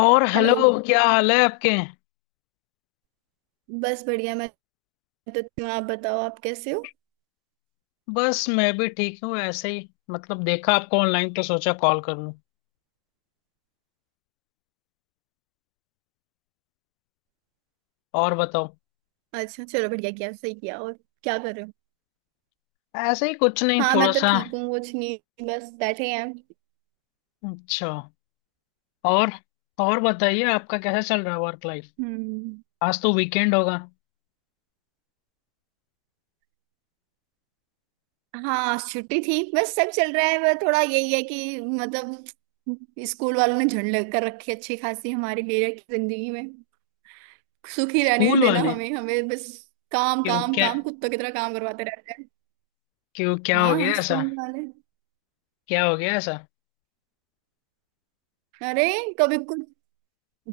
और hello. Hello. क्या हाल है आपके? बस बढ़िया, मैं तो ठीक हूँ। आप बताओ, आप कैसे हो? बस मैं भी ठीक हूँ, ऐसे ही मतलब देखा आपको ऑनलाइन तो सोचा कॉल कर लूँ। और बताओ। अच्छा चलो, बढ़िया किया, सही किया। और क्या कर रहे हो? ऐसे ही कुछ नहीं, हाँ, मैं थोड़ा तो सा। ठीक हूँ, कुछ नहीं, बस बैठे हैं। अच्छा। और और बताइए, आपका कैसा चल रहा है वर्क लाइफ? हम्म। आज तो वीकेंड होगा। हाँ, छुट्टी थी, बस सब चल रहा है। वह थोड़ा यही है कि मतलब स्कूल वालों ने झंड लग कर रखी है अच्छी खासी हमारे लिए, कि जिंदगी में सुखी रहने नहीं स्कूल देना। वाले? हमें हमें बस काम क्यों काम क्या? काम, कुत्तों की तरह काम करवाते रहते हैं। क्यों क्या हो हाँ, गया ऐसा? स्कूल वाले। क्या हो गया ऐसा? अरे, कभी कुछ,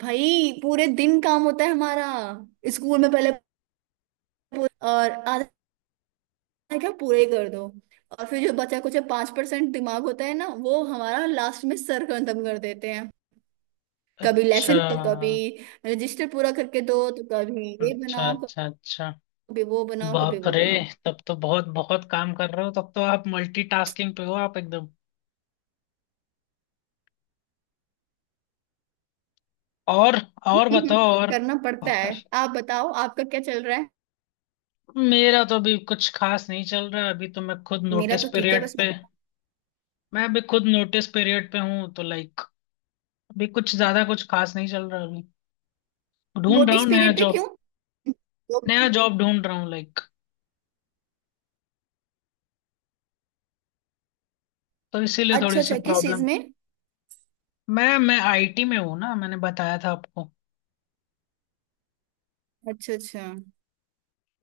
भाई पूरे दिन काम होता है हमारा। स्कूल में पहले और आधा, क्या, पूरे ही कर दो। और फिर जो बचा कुछ 5% दिमाग होता है ना, वो हमारा लास्ट में सर खत्म कर देते हैं। कभी अच्छा, लेसन, तो कभी रजिस्टर पूरा करके दो, तो कभी ये अच्छा, बनाओ, अच्छा। अच्छा। कभी वो बनाओ, कभी बाप वो रे! बनाओ। तब तो बहुत बहुत काम कर रहे हो। तब तो आप मल्टीटास्किंग पे हो आप, एकदम। और और बताओ और। करना पड़ता और है। आप बताओ, आपका क्या चल रहा है? मेरा तो अभी कुछ खास नहीं चल रहा है, अभी तो मैं खुद मेरा नोटिस तो ठीक है, पीरियड बस मैं। पे। मैं अभी खुद नोटिस पीरियड पे हूँ तो लाइक अभी कुछ ज्यादा कुछ खास नहीं चल रहा अभी। ढूंढ रहा नोटिस हूँ नया पीरियड पे जॉब। क्यों? नया तो- जॉब ढूंढ रहा हूँ लाइक, तो इसीलिए अच्छा थोड़ी सी अच्छा, किस चीज प्रॉब्लम। में? मैं आईटी में हूँ ना, मैंने बताया था आपको। अच्छा अच्छा।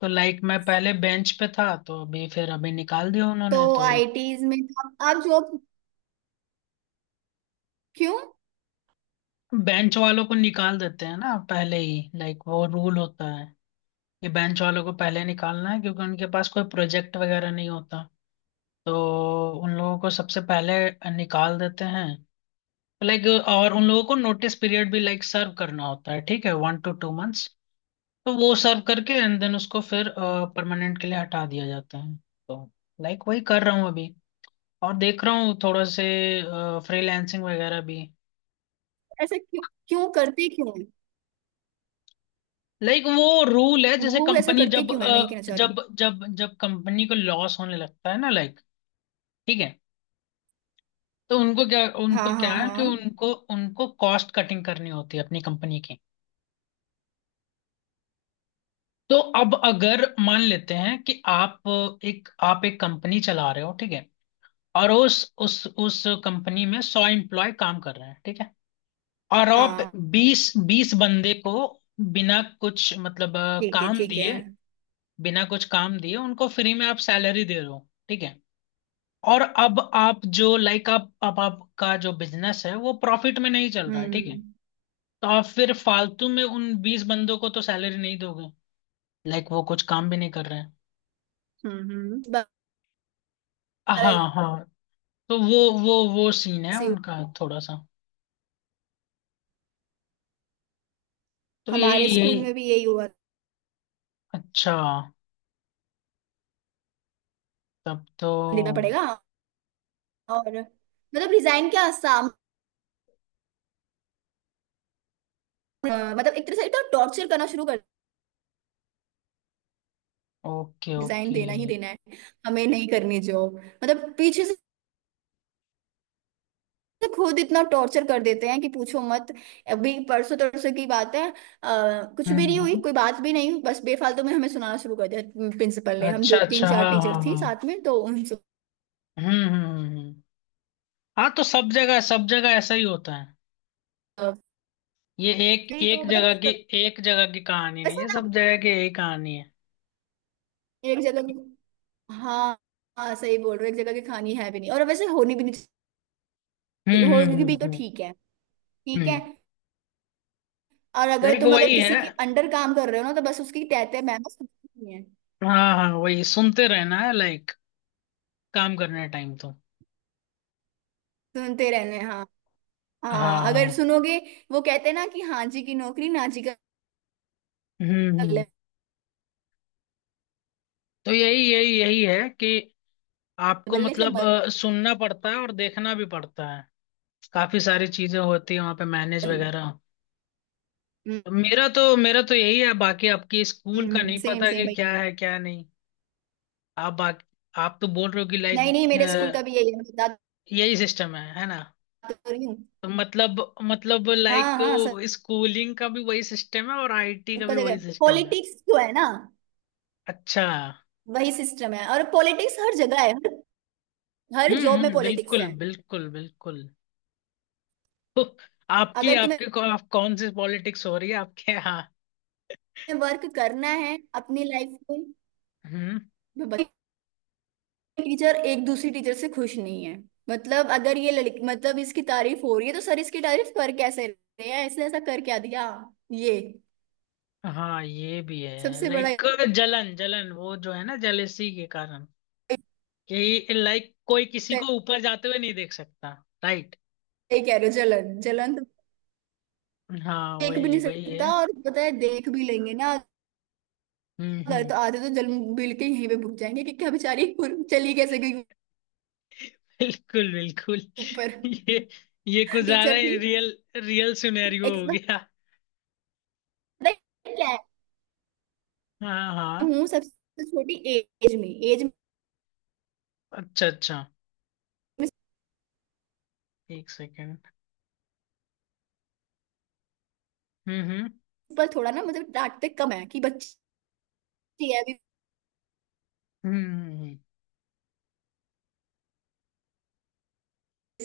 तो लाइक मैं पहले बेंच पे था तो अभी फिर अभी निकाल दिया तो उन्होंने। तो आईटीज में तो आप जॉब क्यों? बेंच वालों को निकाल देते हैं ना पहले ही, लाइक वो रूल होता है कि बेंच वालों को पहले निकालना है, क्योंकि उनके पास कोई प्रोजेक्ट वगैरह नहीं होता। तो उन लोगों को सबसे पहले निकाल देते हैं, लाइक। और उन लोगों को नोटिस पीरियड भी लाइक सर्व करना होता है, ठीक है, वन टू टू मंथ्स। तो वो सर्व करके एंड देन उसको फिर परमानेंट के लिए हटा दिया जाता है। तो लाइक वही कर रहा हूँ अभी। और देख रहा हूँ थोड़ा से फ्रीलैंसिंग वगैरह भी। ऐसा क्यों क्यों करते क्यों हैं? लाइक वो रूल है, जैसे वो ऐसा कंपनी करते क्यों है, मैं ये कहना चाह रही जब जब जब कंपनी को लॉस होने लगता है ना, लाइक। ठीक है। तो उनको क्या हूँ। उनको हाँ क्या हाँ है कि हाँ। उनको उनको कॉस्ट कटिंग करनी होती है अपनी कंपनी की। तो अब अगर मान लेते हैं कि आप एक कंपनी चला रहे हो, ठीक है। और उस कंपनी में सौ एम्प्लॉय काम कर रहे हैं, ठीक है। और आप हाँ, बीस बीस बंदे को बिना कुछ मतलब ठीक है, काम ठीक है। दिए, बिना कुछ काम दिए उनको फ्री में आप सैलरी दे रहे हो, ठीक है। और अब आप जो लाइक आप अब आपका जो बिजनेस है वो प्रॉफिट में नहीं चल रहा है, ठीक है। हम्म तो आप फिर फालतू में उन बीस बंदों को तो सैलरी नहीं दोगे, लाइक वो कुछ काम भी नहीं कर रहे हैं। बार हाँ, हाँ। तो वो सीन है ऐसे ही हुआ। उनका, थोड़ा सा। तो यही हमारे स्कूल यही में भी यही हुआ, अच्छा। तब तो देना पड़ेगा। और मतलब रिजाइन क्या आसाम, मतलब एक तरह से तो टॉर्चर करना शुरू कर, ओके, रिजाइन ओके। देना ही देना है, हमें नहीं करनी जॉब मतलब, पीछे से तो खुद इतना टॉर्चर कर देते हैं कि पूछो मत। अभी परसों तरसों की बात है, कुछ भी हम्म, नहीं हुई, कोई बात भी नहीं हुई, बस बेफालतू में हमें सुनाना शुरू कर दिया प्रिंसिपल ने। हम अच्छा, दो तीन अच्छा, चार हाँ, टीचर हाँ, थी हाँ। साथ में, तो उनसे हम्म, हम्म, हाँ तो सब जगह ऐसा ही होता है। अ, ये एक भी तो एक जगह की, मतलब, एक जगह की कहानी नहीं वैसे है, ना, सब जगह की यही कहानी है। एक जगह, हाँ। हाँ, सही बोल रहे हो, एक जगह की खानी है भी नहीं, और वैसे होनी भी नहीं चाहिए, हम्म, होगी हम्म, भी तो हम्म, ठीक है, ठीक है। हम्म। और अगर लाइक तुम अगर वही किसी है। के अंडर काम कर रहे हो ना, तो बस उसकी तहते मैम सुनती है, हाँ, हाँ, वही सुनते रहना है लाइक काम करने टाइम तो। सुनते रहने, हाँ। हाँ, हाँ, अगर हाँ। सुनोगे। वो कहते हैं ना कि हाँ जी की नौकरी, ना जी का हम्म, हम्म। बल्ले, तो यही यही यही है कि आपको बल्ले से मतलब मत। सुनना पड़ता है और देखना भी पड़ता है। काफी सारी चीजें होती है वहाँ पे, मैनेज वगैरह। मेरा तो यही है, बाकी आपकी स्कूल का नहीं सेम पता सेम, कि भाई। क्या है क्या नहीं। आप बाकी आप तो बोल रहे हो कि नहीं लाइक नहीं, मेरे स्कूल का भी यही है, मैं बता यही सिस्टम है ना। तो रही हूँ। तो मतलब हाँ लाइक हाँ, स्कूलिंग का भी वही सिस्टम है और आईटी का सबका भी जगह वही सिस्टम है। पॉलिटिक्स जो है ना, अच्छा। वही सिस्टम है, और पॉलिटिक्स हर जगह है, हर हर हम्म, जॉब में पॉलिटिक्स बिल्कुल, है। बिल्कुल, बिल्कुल। तो अगर तुम्हें आप कौन सी पॉलिटिक्स हो रही है आपके यहाँ? वर्क करना है अपनी लाइफ में, हम्म। तो टीचर एक दूसरी टीचर से खुश नहीं है। मतलब अगर ये लड़की, मतलब इसकी तारीफ हो रही है, तो सर इसकी तारीफ कर कैसे रहे हैं, इसने ऐसा कर क्या दिया, ये हाँ ये भी है सबसे बड़ा। लाइक। जलन, जलन वो जो है ना, जेलेसी के कारण कि लाइक कोई किसी को ऊपर जाते हुए नहीं देख सकता। राइट। ये कह रहे हो, जलन जलन, तो हाँ देख भी वही नहीं वही सकता, है। और पता है, देख भी लेंगे ना। हम्म, अगर हम्म, तो आधे तो जल मिल के यहीं पे भुग जाएंगे कि क्या बेचारी, और चली कैसे गई बिल्कुल, बिल्कुल। ऊपर। ये ये कुछ ज्यादा टीचर ही थी रियल, रियल सिनेरियो एक, हो पता गया। है क्या है, हाँ, हाँ। हूँ सबसे छोटी एज में, एज में। अच्छा, अच्छा। एक सेकेंड। हम्म, हम्म, पर थोड़ा ना मतलब डांटते कम है कि बच्ची है अभी, हम्म, हम्म, हम्म।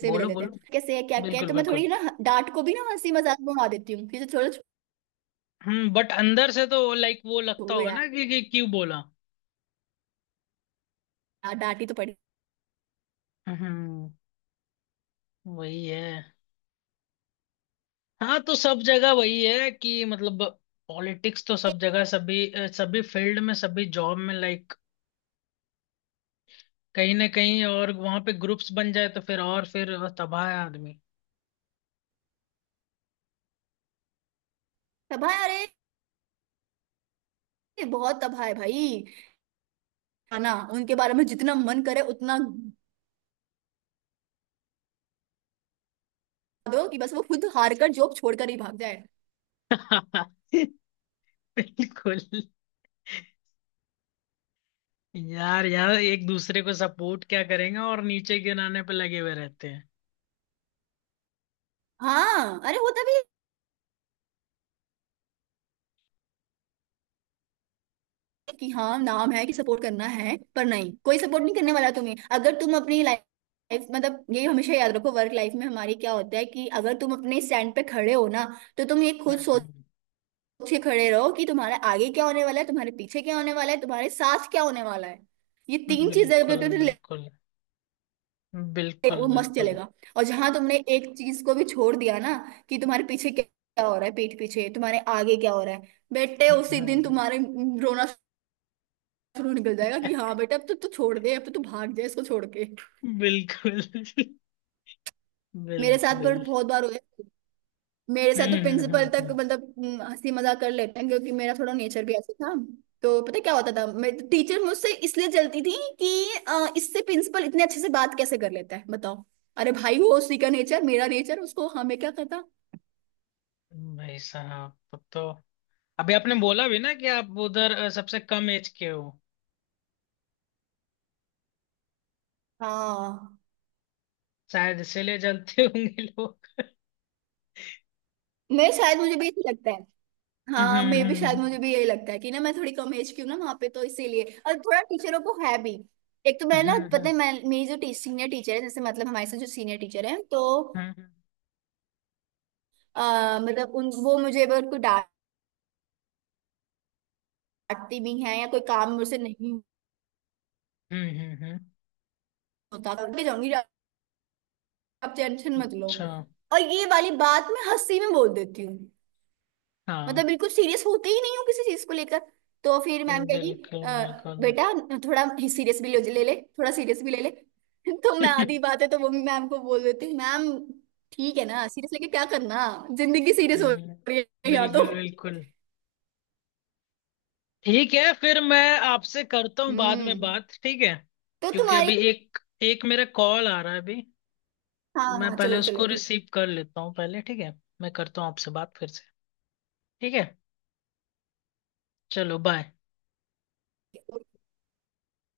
से भी ले बोलो, लेते हैं, बोलो। कैसे है क्या क्या है, बिल्कुल, तो मैं थोड़ी बिल्कुल। ना डांट को भी ना हंसी मजाक में उड़ा देती हूँ कि जो छोड़ो, बट अंदर से तो लाइक वो लगता छोड़ो होगा यार, ना कि क्यों बोला। डांटी तो पड़ी। हम्म। वही है। हाँ तो सब जगह वही है कि मतलब पॉलिटिक्स तो सब जगह, सभी फील्ड में सभी जॉब में लाइक कहीं ना कहीं। और वहां पे ग्रुप्स बन जाए तो फिर, और फिर तबाह है आदमी। तबाह, अरे बहुत तबाह है, भाई। है ना, उनके बारे में जितना मन करे उतना दो कि बस वो खुद हार कर जॉब छोड़कर ही भाग जाए। बिल्कुल। यार, यार एक दूसरे को सपोर्ट क्या करेंगे, और नीचे गिराने पे लगे हुए रहते हैं। हाँ, अरे होता भी है कि हाँ, नाम है कि सपोर्ट करना है, पर नहीं, कोई सपोर्ट नहीं करने वाला तुम्हें। अगर तुम अपनी लाइफ, मतलब ये हमेशा याद रखो, वर्क लाइफ में हमारी क्या होता है कि अगर तुम अपने स्टैंड पे खड़े हो ना, तो तुम ये खुद सोच हम्म, के खड़े रहो कि तुम्हारे आगे क्या होने वाला है, तुम्हारे पीछे क्या होने वाला है, तुम्हारे साथ क्या होने वाला है। ये तीन चीजें बिल्कुल, अगर तुम बिल्कुल, चलेगा, वो बिल्कुल, मस्त बिल्कुल। चलेगा। और जहां तुमने एक चीज को भी छोड़ दिया ना कि तुम्हारे पीछे क्या क्या हो रहा है पीठ पीछे, तुम्हारे आगे क्या हो रहा है, बेटे हम्म, उसी दिन हम्म, तुम्हारे रोना शुरू निकल जाएगा कि हाँ बेटा, अब तो तू छोड़ दे, अब तो तू भाग जाए इसको छोड़ के। बिल्कुल। मेरे साथ पर बिल्कुल। बहुत बार हुआ है। मेरे साथ तो हम्म, हम्म, प्रिंसिपल तक हम्म, मतलब हंसी मजाक कर लेते हैं, क्योंकि मेरा थोड़ा नेचर भी ऐसा था। तो पता क्या होता था, मैं टीचर मुझसे इसलिए जलती थी कि इससे प्रिंसिपल इतने अच्छे से बात कैसे कर लेता है, बताओ। अरे भाई, वो उसी का नेचर, मेरा नेचर, उसको हमें क्या पता। भाई साहब! तब तो अभी आपने बोला भी ना कि आप उधर सबसे कम एज के हो, हाँ, शायद इसीलिए जलते होंगे लोग। मैं शायद, मुझे भी यही लगता है। हाँ, हम्म, मे भी शायद हम्म, मुझे भी यही लगता है कि ना मैं थोड़ी कम एज की हूँ ना वहाँ पे, तो इसीलिए, और थोड़ा टीचरों को है भी। एक तो मैं ना, हम्म, पता हम्म। है, मैं मेरी जो सीनियर टीचर है, जैसे मतलब हमारे साथ जो सीनियर टीचर है, तो हम्म, मतलब उन वो मुझे अगर कोई डांटती भी है या कोई काम मुझसे नहीं हम्म। होता, करके जाऊंगी, आप टेंशन मत लो। अच्छा। और ये वाली बात मैं हंसी में बोल देती हूँ, मतलब हाँ। बिल्कुल सीरियस होते ही नहीं हो किसी चीज को लेकर। तो फिर मैम कहेगी, बिल्कुल, "अ, बिल्कुल। बेटा, थोड़ा सीरियस भी ले ले ले, थोड़ा सीरियस भी ले ले।" तो मैं आधी बात है तो वो भी मैम को बोल देती हूँ, मैम ठीक है ना, सीरियस लेके क्या करना, जिंदगी सीरियस हो हम्म, रही है यहाँ तो। बिल्कुल, बिल्कुल। ठीक है, फिर मैं आपसे करता हूँ बाद हम्म। में बात, ठीक है। तो क्योंकि तुम्हारी, अभी एक एक मेरा कॉल आ रहा है अभी। तो हाँ मैं हाँ, पहले चलो चलो, उसको ठीक रिसीव कर लेता हूँ पहले, ठीक है। मैं करता हूँ आपसे बात फिर से। ठीक है। चलो बाय। है।